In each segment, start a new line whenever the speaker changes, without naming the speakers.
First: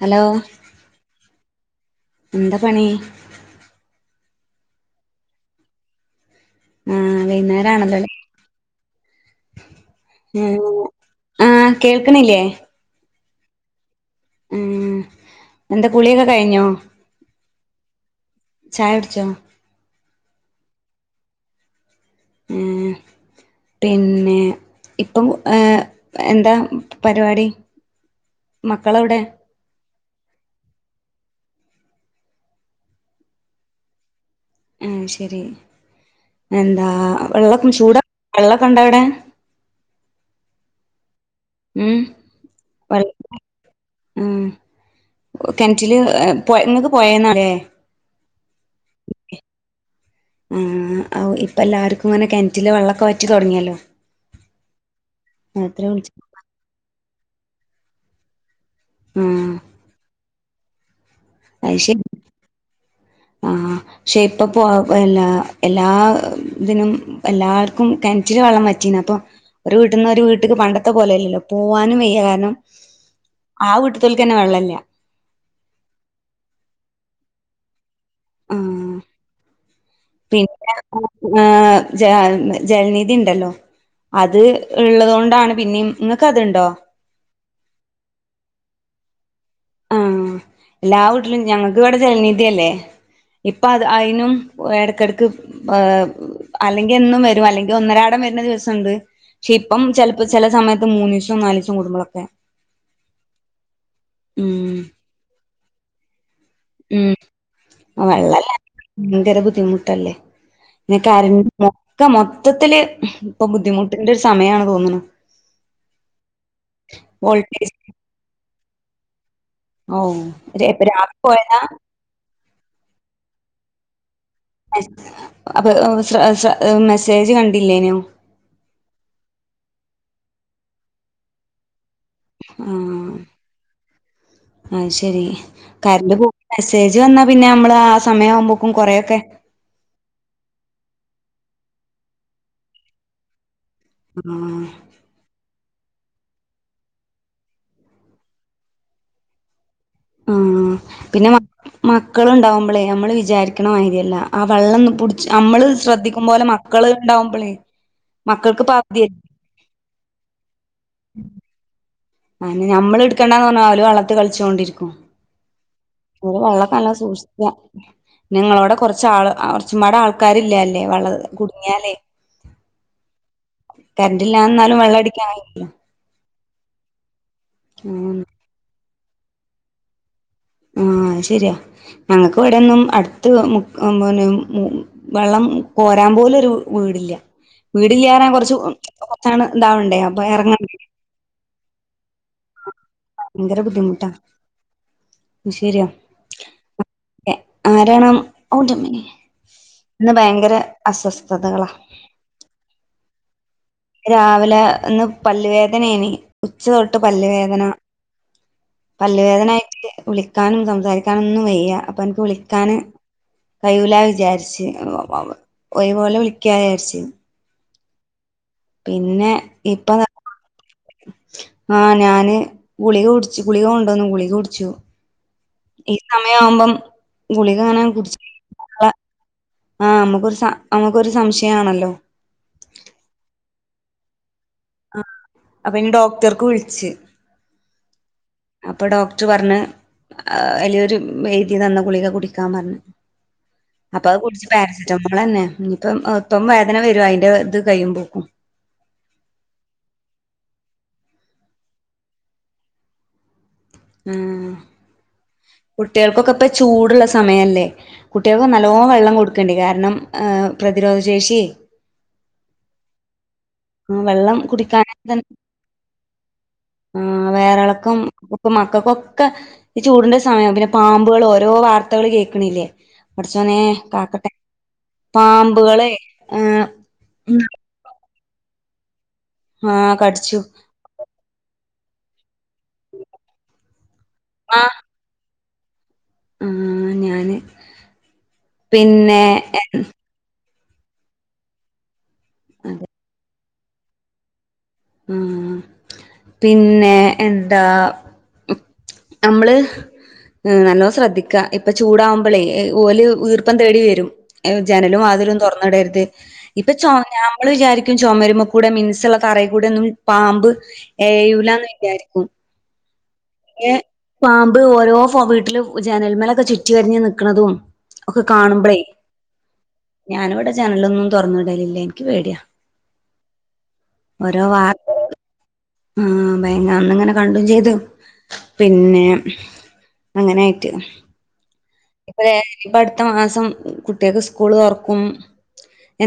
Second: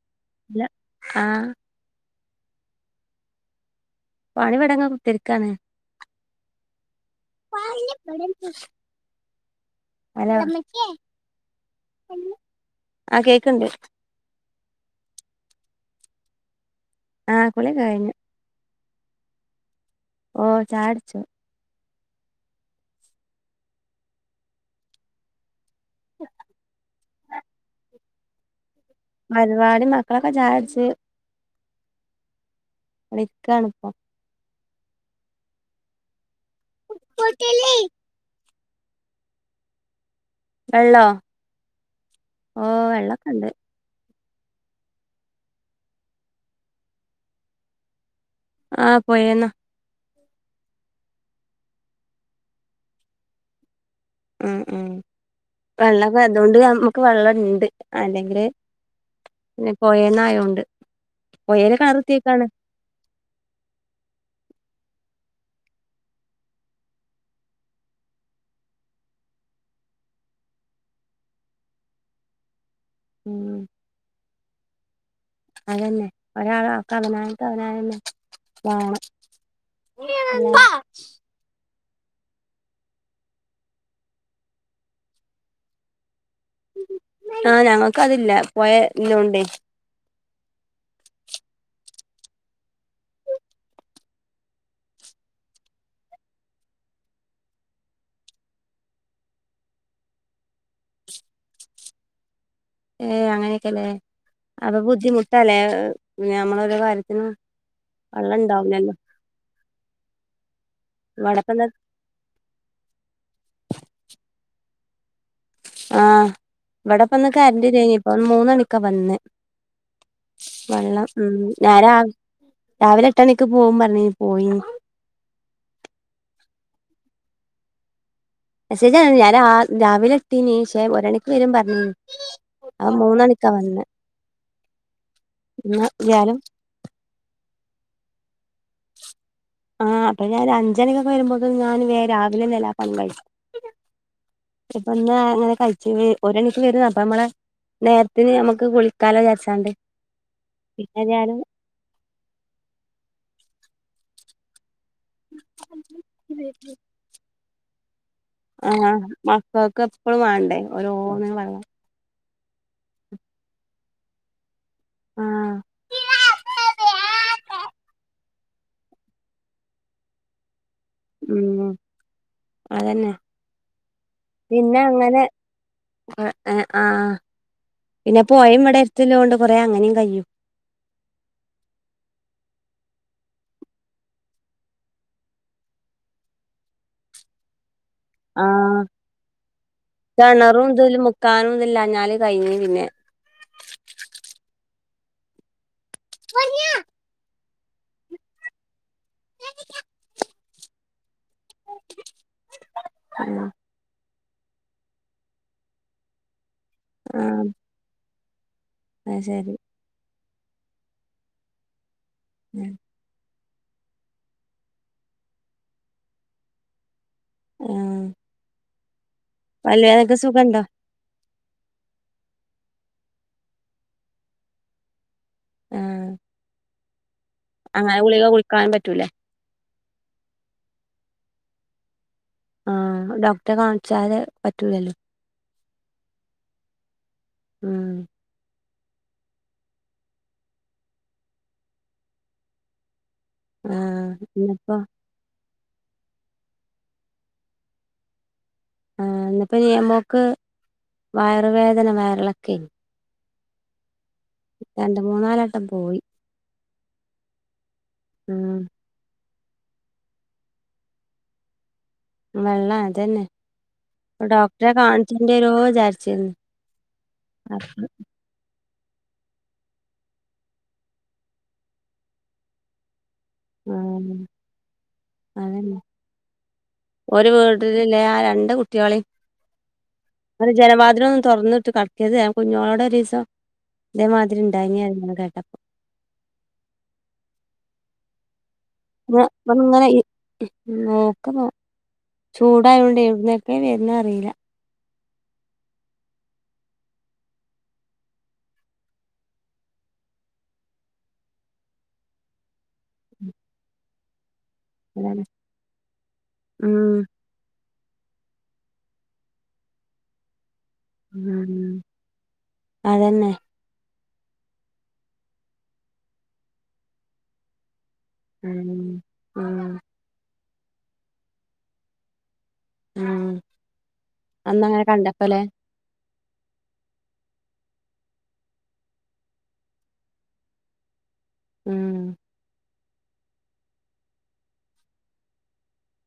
Hello
ല ആഹ്
ന്ത പണീ
പണിവെടങ്ങ കുത്തിരിക്കാണ്
ആഹ് വൈന്നേരം ആണല്ലോലെ
ഹലോ
ആഹ് കേൾക്ക്ണില്ലേ
ആ കേക്ക്ണ് ണ്ട്
ഉം എന്താ കുളിയൊക്കെ കഴിഞ്ഞോ
ആഹ് കുളിയൊക്കെ കഴിഞ്ഞു
ചായകുടിച്ചോ
ഓ ചായടുച്ചു
ഏഹ് പിന്നെ ഇപ്പം ഏഹ് എന്താ മ് പരുപാടി
പരുപാടി മ മക്കളൊക്കെ ചായുടിച്ച് അളിക്ക അണുപ്പം
ഏഹ് ശെരി. എന്താ വെള്ളെപ്പച്ചൂടാ വെള്ളൊക്കെണ്ടോ അവിടെ?
വെള്ളോ?
ഉം
ഓ വെള്ളൊക്കെ
വെള്ളം
ഉണ്ട്
ഉം കെൻറ്റില് പോ നിങ്ങെക്ക് പോയേന്നാ ലേ
ആഹ് പോയെന്നാ
ഉം ആ ഇപ്പെല്ലാവർക്കും അങ്ങനെ കെണറ്റിലേ വെള്ളക്കെ വറ്റി തെടെങ്ങിയല്ലോ?
ഉം ഉം വെള്ളപ്പൊ അതുകൊണ്ട് നമ്മക്ക് വെള്ളണ്ട്. അല്ലെങ്കില്
ആഹ്
പിന്നെ പോയെന്നായോ [inaudible] ഒയരെ
അത് ശരി
കാറുത്തിയേക്കാണ്.
ആഹ് പക്ഷെ ഇപ്പ പോ പിന്നെ എല്ലാ ഇതിനും എല്ലാർക്കും കെണറ്റില് വെള്ളം വറ്റീന്. അപ്പൊ ഒരു വീട്ടിന്ന് ഒരു വീട്ടക്ക് പണ്ടത്തെ പോലെല്ലല്ലോ പോവാനും വയ്യാ. കാരണം.
ഉം.
ആ വീട്ടിത്തോൽക്കന്നെ വെള്ളല്ല
അതന്നെ ഒരാള് ആക്കാതെനാൻ അവനാണെന്നെ
ആഹ് പിന്നെ ങു മേം ജെ ജെലനിധിയിണ്ടല്ലോ. അത് ഇള്ളതെണ്ടാണ് പിന്നെയും ഇന്ന്. ക്കതുണ്ടോ?
ആഹ് ഞങ്ങക്ക് അതില്ല. പൊഴ ഇല്ലാണ്ട്
ഉം എല്ലാ വീട്ടിലും ഞങ്ങക്ക് ഇവിടെ ജലനിധി അല്ലേ. ഇപ്പൊ അത് അയിനും എടക്കെടക്ക് പ് അല്ലെങ്കി എന്നും വരും. അല്ലെങ്കി ഒന്നരാടം വെരണ ദിവസൊണ്ട്. പക്ഷെ ഇപ്പം ചെലപ്പോ ചെലസമയത്ത് മൂനീഷം നാലീഷം കൂടുമ്പോളൊക്കെ.
ഏ അങ്ങനെയൊക്കെല്ലേ
ഉം
അപ്പൊ ബുദ്ധിമുട്ടല്ലേ ഞമ്മളൊരു
ഉം
കാര്യത്തിനു വെള്ളം ഇണ്ടാവുല്ലല്ലോ.
ട്ടല്ലേ. നിനക്കാരെ മൊക്കെ മൊത്തത്തില് ഇപ്പൊ ബുദ്ധിമുട്ടിന്റൊര് സമയാണ് തോന്ന്ണ്
ആഹ് ഇവടെ ഇപ്പന്ന്
വോൾട്ടേജ്
കരണ്ട്ലേനി ഇപ്പൊ മൂന്നണി ക്കാ വന്നേ
ഓ ഇപ്പൊ
വെള്ളം
രാത്രി
ഉം
പോയതാ
ഞാന് രാവ് രാവിലെ എട്ടെണിക്ക് പോവും പറ്ഞ്ഞീ
അപ്പ് ഓ ശ്ര ശ്ര ഉം മെസേജ് കണ്ടില്ലേനു
മെസ്സേജ് ഞാൻ കാൺല്ല. ഞാൻ രാ രാവിലെ ഇട്ടീനി ക്ഷേ ഒരണിക്ക് വരും പറ്ഞ്ഞീനി അഹ്
ആഹ്
മൂന്നണിക്കാ വന്നെ
അത് ശ ശരി
ഇന്ന്
കറണ്ട് പോ
വ്യാഴം
മെസ്സേജ് വന്നാ പിന്നെ നമ്മള് ആ സമയം ആവുമ്പോ
ആഹ് അപ്പൊ ഞാന് അഞ്ചണിക [unintelligible] വരുമ്പോക് ഞാൻ വേം രാവിലെന്നെ എല്ലാപണിം കഴിച്ചു
ആഹ്
ഇപ്പന്നാ അങ്ങനെ കഴി [unintelligible] വരുന്ന അപ്പ നമ്മള നേരത്തിന് നമുക്ക് കുളിക്കാലോ വിചാരിച്ചാണ്ട്
ആഹ് പിന്നെ മക്ക മക്കള് ഉണ്ടാവുമ്പോളേ നമ്മള് വിചാരിക്കണ മായിരി ല്ല ആ വെള്ള [unintelligible] നമ്മള് ശ്രദ്ധിക്കും പോലെ
ഞാന്
മക്കള് ഉണ്ടാവുമ്പോളേ
ആഹ് മക്കൊക്കെ എപ്പളും വേണ്ടേ ഓരോന്ന് വള്ള
അന്നെ നഞമ്മള് എടുക്കേണ്ട എന്ന് പറഞ്ഞാലും വളളത്തി കളിച്ചുകൊണ്ടിരി
ആഹ്
വെള്ളക്കല്ല സൂക്ഷിയ്ക്ക നിങ്ങളോടെ കുറച്ച ആൾ കുറച്ചുപാട ആൾക്കാരി വെള്ളം
ഉം
കുടുങ്ങിയാലേ
അതന്നെ
കരണ്ടില്ല
പിന്നെ
എന്നാലും വെള്ളം
അങ്ങനെ
അടിക്കാൻ കയില്ല
ഏഹ് ആഹ് പിന്നെ പോയ [unintelligible] [unintelligible] ല്ലോണ്ട് കുറെേ അങ്ങനേും കയ്യും
ആഹ് ശരിയാ ഞങ്ങക്ക് ഇവിടൊന്നും അടുത്ത് [unintelligible] പിന്നെ വെള്ളം കോരാൻ പോലൊരു വീടില്ല വീടില്ല്യാറാൻ കൊറച്
ആഹ്
കൊറച്ചങ്ട് ഇതാവണ്ടേ അപ്പൊ
കിണറും
ഇറങ്ങണ്ടേ
ഇതിലും മുക്കാനും ഇതില്ലാഞ്ഞാല് കഴിഞ്ഞ് പിന്നെ
ഭയങ്കര ബുദ്ധിമുട്ടാ ശരിയ ആരാണ് [unintelligible] ഇന്ന് ഭയങ്കര അസ്വസ് ഥതകളാ
ആഹ്
രാവിലെ ഇന്ന് പല്ല് വേദനയാനി ഉച്ച തൊട്ട് പല്ല്
ആഹ്
വേദന
അത് ശരി
പല്ലുവേദനായിട്ട് വിളി [unintelligible] സംസാരിക്കാനും ഒന്നും വയ്യ അപ്പം കുളിക്കാന് കൈയൂല വിചാരിച്ചു ഒരുപോലെ വിളിക്ക വിചാരിച്ച്
ആഹ്
പിന്നെ
പല്ലേനൊക്കെ സുഖണ്ടോ
ആ ഞാന് ഗുളിക കുടിച്ചു ഗുളിക കൊണ്ടോന്നു ഗുളിക കുടിച്ചു ഈ
ആഹ്
സമയാമ്പം ഗുളിക [unintelligible]
അങ്ങനെ
കുടിച്ച
ഗുളിക കുടിക്കാനും
[unintelligible]
പറ്റൂലേ
ആ നമ്മുക്കൊരു നമുക്കൊരു സംശയം. ആണല്ലോ.
ആഹ് ഡോക്ടറെ കാണിച്ചാല് പറ്റൂലല്ലോ
ആ അപ്പേനും ഡോക്ടർക്ക് വിളിച്ച്.
ഉം
അപ്പോ ഡോക്ടർ പറഞ്ഞ് അയിലൊരു എഴുതി തന്ന ഗുളിക കുടിക്കാൻ പറഞ്ഞ്.
ആഹ്
അപ്പോ അത് കുടിച്ച്
ഇന്നിപ്പോ
പാരസെറ്റമോളന്നെ. ഇപ്പം ഇപ്പം വേദന വരും അയിന്റെ ഇത് കയ്യുമ്പോക്കും.
ആ എന്നപ്പോ ന നമ്മക്ക് വയറുവേദന വയറിളക്കേ
ഉം
മൂന്നാലട്ടം പോയി
കുട്ടികൾക്കൊക്കെപ്പം ചൂടുള്ള സമയല്ലേ കുട്ടികൾക്ക്
ഉം
നല്ലോ വെള്ളം കൊടു ക്കണ്ടി കാരണം ആഹ് പ്രതിരോധ ശേഷിയേ
വെള്ളം അതന്നെ.
ആ വെള്ളം
ഡോക്ടറെ
കുടിക്കാന് തന്നെ
കാണിച്ചേണ്ടിരോ വിചാരിച്ചിരുന്നു
ആ വയറെളക്കം ഇപ്പം ക്കൊക്കെ ഈ ചൂടിന്റെ സമയം പിന്നെ പാമ്പുകള് ഓരോ വാർത്തകൾ കേൾക്കണില്ലേ? പടച്ചോനേ
ആഹ്
കാക്കട്ടെ
അതന്നെ
പാമ്പുകളേ ഏഹ്
ഒരു വീട്ടിലില്ലേ ആ രണ്ട് കുട്ട്യാളേം
ആഹ് കടിച്ചു
ആ ജനവാതില് ഒന്നും തുറന്നിട്ട് കട് [unintelligible] കുഞ്ഞോളേടെ ഒരിസം ഇതേമാതിരി ഇണ്ടായിനി കേട്ടപ്പ
ആ ഞാന് പിന്നെ എഹ്
ന്നോക്കുവ ചൂടായോണ്ട് ന്നേ ക്കെ വര്ന്നേ അറീല
ആഹ് പിന്നെ എന്താ നമ്മള് ഏഹ് നല്ലോണം ശ്രദ്ധിക്ക ഇപ്പൊ ചൂടാവുമ്പോളേ എ ഓല് ഈർപ്പം തേടി വരും ജനലും
അതന്നെ
വാതിലും തുറന്നുടര്ത് ഇപ്പൊ ചോ
ഉം
നമ്മള് വിചാരി ചൊമരുമക്കുടെ മിൻസള്ള തറേകൂടെ ഒന്നും പാമ്പ് ക്ക് ഏയൂലാന്ന്
ഉം
വിചാരിക്കും
അതന്നെ
എ പാമ്പ് ഓരോ ഫോ വീട്ടിലും ജനൽമേലൊക്കെ ചുറ്റി വരിഞ്ഞ് നിക്കണതും ഒക്കെ കാണുമ്പഴേ
ഉം ഉം
ഞാനിവിടെ ജനലൊന്നും തുറന്നു ഇടലില്ല എനിക്ക് പേടിയാ
ആ
ഓരോ
അന്നങ്ങനെ
വാർത്ത
കണ്ടപ്പല്ലേ
ആ ഭയ ന്ന് അന്നിങ്ങനെ കണ്ട ചെയ്തു പിന്നെ അങ്ങനായിട്ട്
ഉം
ഇപ്പ ദേ ഇപ്പ അടുത്ത മാസം കുട്ടികൾക്ക് സ്കൂള് തുറക്കും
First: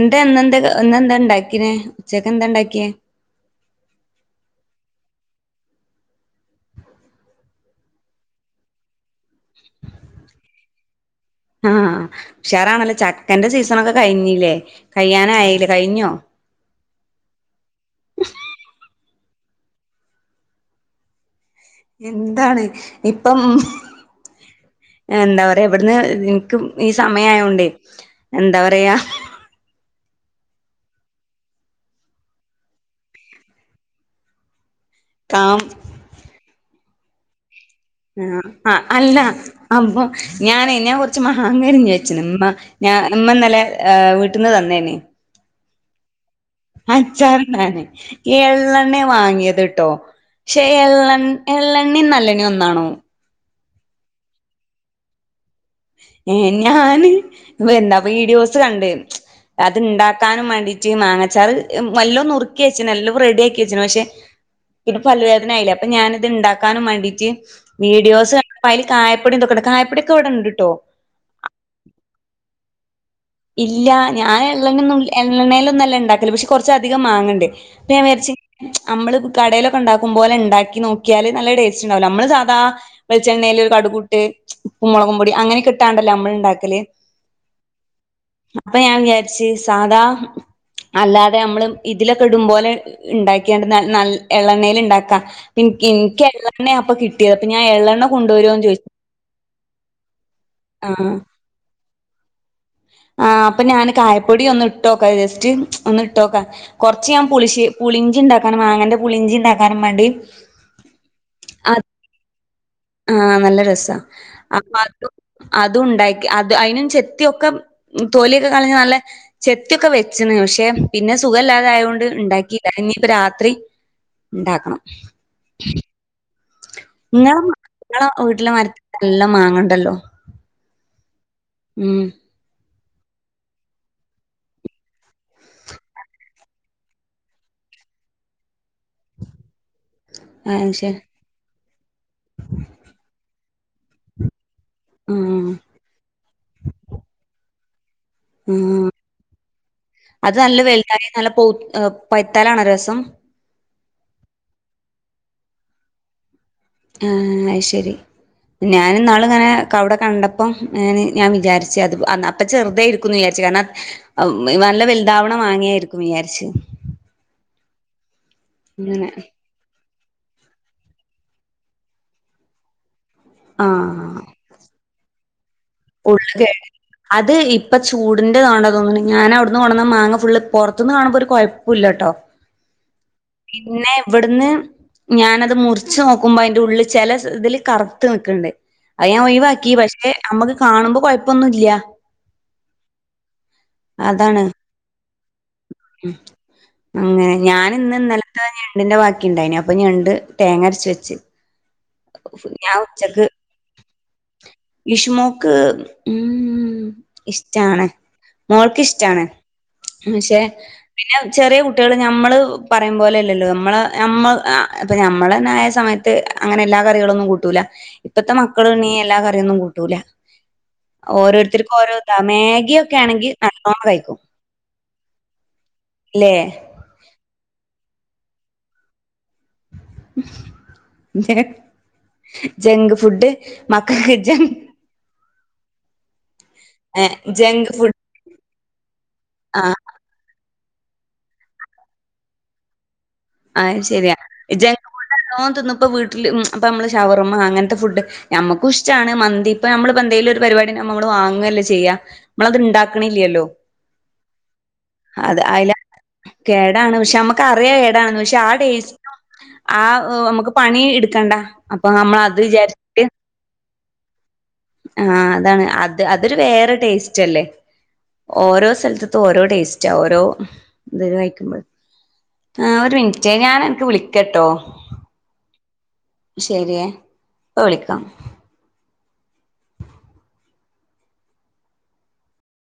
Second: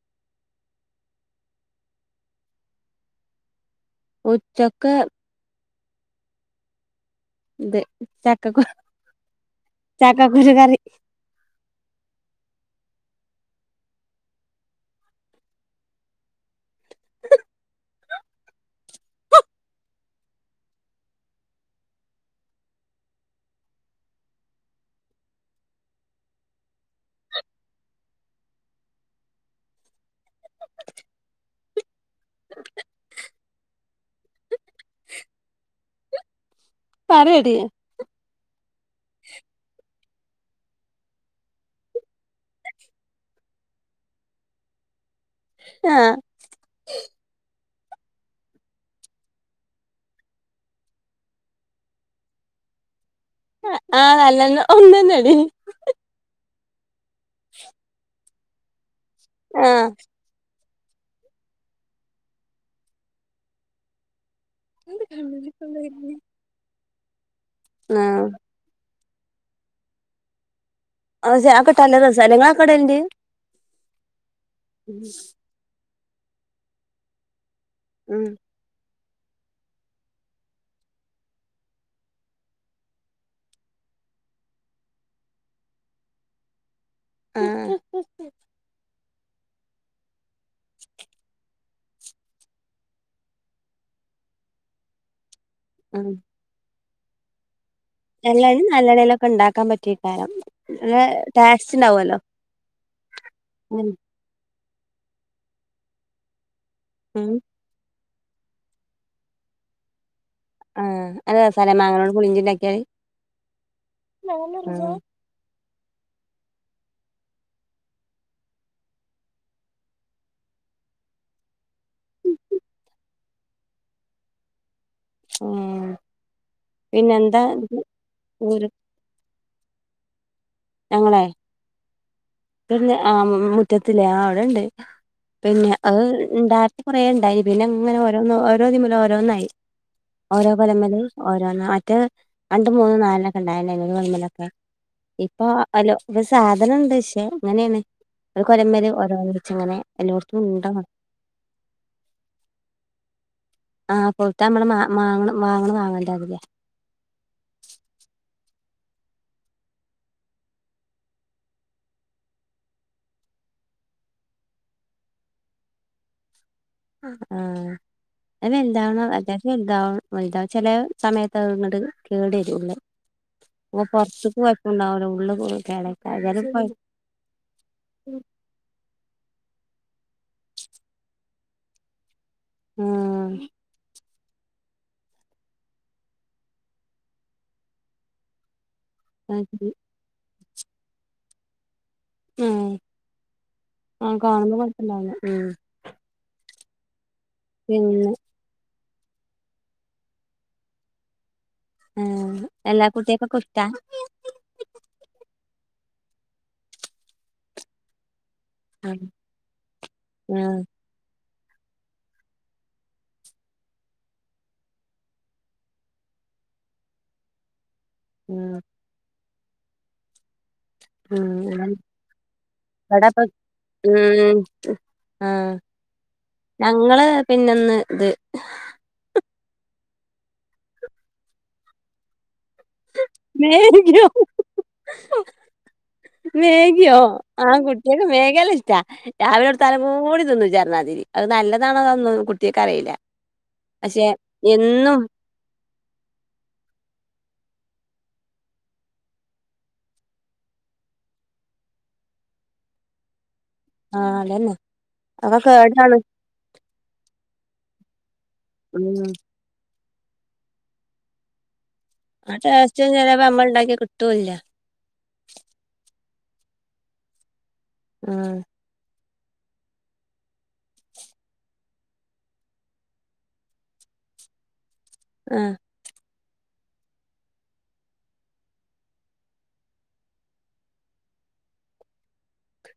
എന്താ ന്ത എന്താ ഇണ്ടാക്കനേ ഉച്ചക്ക് എന്താ ഉണ്ടാക്കിയേ
ഉച്ചക്ക് ഇത് ചക്കകു ചാക്ക കുരുകറി
ആ ഉക്ഷേറാണല്ലോ ചക്കന്റെ സീസണൊക്കെ കഴിഞ്ഞില്ലേ കഴിയാറയിലേ കഴിഞ്ഞോ [inaudible] എന്താണ് ഇപ്പം എന്താ പറയാ വിടന്ന് എനിക്ക് ഈ സമയയോണ്ട് എന്താ പറയാ
[inaudible]
കാം
പറയടി
ആ ആ അല്ല അപ്പൊ ഞാനേ ഞാൻ കുറച്ച് മഹാങ്കരി ചോയിച്ചന ഇമ്മ ഞാൻ ഉമ്മന്നല്ലെ വീട്ടിന്ന് തന്നേന
ആ
അച്ചാറിടാന് എള്ളെണ്ണ വാങ്ങിയത്ട്ടോ പക്ഷെ എള്ളണ് എള്ളെണ്ണയും നല്ലണ്ണയും ഒന്നാണോ
ആ നല്ലെണ്ണ ഒന്നടി
ഏ ഞാന് എന്താ വീഡിയോസ് ഇത് കണ്ടേ അത്
ആഹ്
ഇണ്ടാക്കാനും മാണ്ടി റ്റി മാങ്ങച്ചാർ നല്ല നുറുക്കി വച്ച് എല്ലാം റെഡിയാക്കി വെച്ചു പക്ഷെ ഇത് പലുവേദനയായില്ല അപ്പൊ ഞാൻ ഇത്ണ്ടാക്കാനുവേണ്ടി [unintelligible]
ആഹ്
വീഡിയോസ് കായപ്പൊടി [unintelligible] കായപൊടിയൊക്കെ ഇവിടെണ്ട് ട്ടോ
അത് അതൊക്കെ നല്ല രസാ നിങ്ങളൊക്കെ ഇടലുണ്ട്
ഇല്ല ഞാൻ എള്ളണ്ണ ഒന്നും എള്ളണ്ണേല് ഒന്നല്ല ഉണ്ടാക്കല് പക്ഷെ കുറച്ച് അധികം മാങ്ങണ്ടേ
ഉം
അപ്പോഞാൻവിചാരിച് നമ്മള് കടയിലൊക്കെ ഉണ്ടാക്കും പോലെ ഉണ്ടാക്കി നോക്കിയാല് നല്ല ടേസ്റ്റ് ഉണ്ടാവല്ല നമ്മള് സാധാ വെളിച്ചെണ്ണൽ കടുകിട്ട് ഉപ്പും മുളകും പൊടി അങ്ങനെ കിട്ടാണ്ടല്ലോ നമ്മള് ഇണ്ടാക്കല്
ആ
അപ്പം ഞാൻവിചാരി പക്ഷി സാധാ അല്ലാതെ നമ്മള് ഇതിലൊക്കെ ഇടുപോലെ ഉണ്ടാക്കിയണ്ട് ന എള്ളെണേൽ ഇണ്ടാക്ക പി ഇൻക്ക് എള്ളെണ്ണ അപ്പ കിട്ടിയ ഞാൻ
എള്ളെണ്ണയിലും നല്ലെണ്ണേലൊക്കെ ഉണ്ടാക്കാൻ പറ്റിട്ടാരം നല്ല ടേസ്റ്റ് ഉണ്ടാവല്ലോ.
ആ അപ്പൊ ഞാന് കായപ്പൊടി ഒന്ന് ഇട്ടോക്ക ജസ്റ്റ് ഒന്ന് ഇട്ടോക്ക കുറച്ച ഞാൻ
ഉം
പുളിശ്ശേ പുളി ഇണ്ടാക്കാനും മാങ്ങന്റെ പുളിഞ്ചി ഉണ്ടാക്കാനും വേണ്ടി
ആ നല്ല റസാല്ലേ മാങ്ങനോട് പുളിഞ്ചി ഇണ്ടാക്കിയാല്.
ആ നല്ല രസ അപ്പൊ അത് ഉണ്ടാക്കി അത് അതിനും ചെത്തിയൊക്കെ തോലിയൊക്കെ കളഞ്ഞ് നല്ല ചെത്തിയൊക്കെ വെച്ചന്ന് പക്ഷെ പിന്നെ സുഖ ഇല്ലാതെ ആയൊണ്ട് ഉണ്ടാക്കിയില്ല ഇനിയിപ്പ രാത്രി ഉണ്ടാക്കണം
ഉം
നിങ്ങളെ
പിന്നെന്താ
നിങ്ങളെ വീട്ടിലെ
ഊര്
മരത്തിലെല്ലാം മാങ്ങണ്ടല്ലോ.
ഞങ്ങളെ
ഉം.
ഇന്ന് ആഹ് മുറ്റത്തില്ലേ ആഹ് അവിടെണ്ട് പിന്നെ അത് ഇണ്ടായപ്പോൾ കുറെ ഉണ്ടായി പിന്നെ അങ്ങനെ ഓരോന്ന് ഒരോന്നിങ്ങനെ ഓരോന്നായി ഓരോ
ആഹ് ശരി
കൊലമലും ഓരോന്നെ മറ്റേ രണ്ട് മൂന്ന നാല [unintelligible]
ആഹ്
അപ്പൊ ഹലോ ഇപ്പൊ സാധനണ്ട് പക്ഷേ ഇങ്ങനെണ്
ഉം അത്
എല്ലോടത്തും
നല്ല
ഉണ്ട
വലുതായി നല്ല പ പൈത്താലണ രസം
ആ പഴുത്ത നമ്മള് മാ മാങ്ങ വാങ്ങണ വാങ്ങണ്ടാവില്ലേ
ആഹ അത് ശരി ഞാനന്നാള് ഇങ്ങനെ അവിടെ കണ്ടപ്പോം ഞാൻ വിചാരിച്ച് അത് അപ്പ ചെറുതായിരിക്കുന്ന് വിചാരിച്ചു കാരണം നല്ല വലുതാവണ മാങ്ങയായിരിക്കും വിചാരിച്ച്
ആ [unintelligible]
അങ്ങനെ
[unintelligible] ചില സമയത്തങ്ങട് കേടു വരുള്ളൂ.
ആ
ഉള്ള് കേടായിക്കാരം ഏതായാലും കൊഴ
അത് ഇപ്പൊ ചൂടിന്റെതോണ്ട തോന്നണ ഞാൻ അവിടുന്ന് കൊണ്ടെന്ന മാങ്ങ ഫുള്ള് പുറത്തുനിന്ന് കാണുമ്പോ ഒരു കോ ല്ലട്ടൊ.
ആഹ്
പിന്നെ ഇവിടുന്ന് ഞാനത് മുറിച്ച് നോക്കുമ്പോ അതിന്റെ ഉള്ളിൽ ചില ഇതിൽ കറ തെക്കണ്ട്. അത് ഞാൻ ഒഴിവാക്കി പക്ഷേ നമ്മക്ക് കാണുമ്പോ കൊഴപ്പൊന്നുല്ല
ഉം ആ
അതാണ്
കാണുമ്പോ കുഴപ്പണ്ടാവൂല ഉം
അങ്ങനെ ഞാന് ഇന്ന് ഇന്നലത്തെ ഞ ണ്ടിന്റെ ബാക്കിണ്ടയിനി അപ്പ ഞണ്ട് തേങ്ങരച്ച് വെച്ച്
ഏഹ് എല്ലാ കുട്ടിയക്കൊക്കെ ഇഷ്ടാ
ഇഷുമോക്ക് ഉം ഇഷ്ടാണ് മോൾക്ക്
ആഹ്
ഇഷ്ടാണ് ഉം പക്ഷേ പിന്നെ ചെറിയ കുട്ടിയള് നമ്മള് പറയും പോലെയല്ലല്ലോ നമ്മളെ നമ്മൾ ആഹ് ഇപ്പൊ ഞമ്മളെന്നായ സമയത്ത് അങ്ങനെ എല്ലാ കറികളൊന്നും കൂട്ടൂല ഇപ്പത്തെ
ഉം
മക്കള് ഇണ്ണീ എല്ലാ ക ട്ടയൊന്നും കൂട്ടൂല
ഉം
ഓരോരുത്തർക്കും ഓരോ ഇതാ മാഗിയൊക്കെ
ഇവിടെപ്പം
ആണെങ്കി നല്ലോണം കഴിക്കും
ഉം ആഹ്
ല്ലേ
ഞങ്ങള് പിന്നെന്ന് ത്
[unintelligible] ജങ്ക് ഫുഡ്
മേഗിയോ
മക്കൾക്ക് ജ
മേഗിയോ ആ
ഫുഡ്
കുട്ട്യേള് മേഗി നല്ല ഇഷ് റ്റാ രാവിലെ
ആ
കൊടുത്താലും കൂടി തിന്നും ചെൽ ന്നാതിരി അത് നല്ലതാണോന്നൊന്നും കുട്ട്യേക്ക് അറീല
ആഹ് ശരിയാ ഇ ജങ്ക് ഫുഡ്‌ എന്നൂം തിന്നുമ്പം വീട്ടില് ഉം അപ്പം നമ്മള് ഷവർമ്മ അങ്ങനത്തെ ഫുഡ് ഞമ്മക്കും ഇഷ്ടാണ് മന്തി ഇപ്പം നമ്മള് ഇപ്പം എന്തേലും ഒര് പരിപാടിണ്ടാവുമ്പോ നമ്മള് വാങ്ങ് അല്ലേ ചെയ്യാ നമ്മളത് ഇണ്ടാക്കിണില്ലല്ലോ
ആഹ് അതന്നെ
അതെ
അതൊക്കെ
അയിലാ
കേടാണ്
കേടാണ് പക്ഷെ നമ്മക്ക് അറിയാം [unintelligible] പക്ഷെ ആ ടേസ്റ്റി
ഉം
ആ ഉം നമുക്ക് പണി ഇട്ക്കണ്ടാ
ആ ടേസ്റ്റ് ചെലേപ്പോ നമ്മള് ഇണ്ടാക്കിയ കി ട്ടൂല്ലാ
ആഹ് അതാണ് അത് അതൊരു വേറെ ടേസ്റ്റ് അല്ലേ
ആഹ്
ഓരോ സൽത്ത് ഓരോ ടേസ്റ്റാ ഓരോ ഇത് കഴിക്കുമ്പ ഴ് ആഹ് ഒരു മിനിറ്റ് ഞാൻ അനക്ക് വിളിക്കട്ടോ
ആഹ്
ശരിയേ ഇപ്പൊ വിളിക്കാം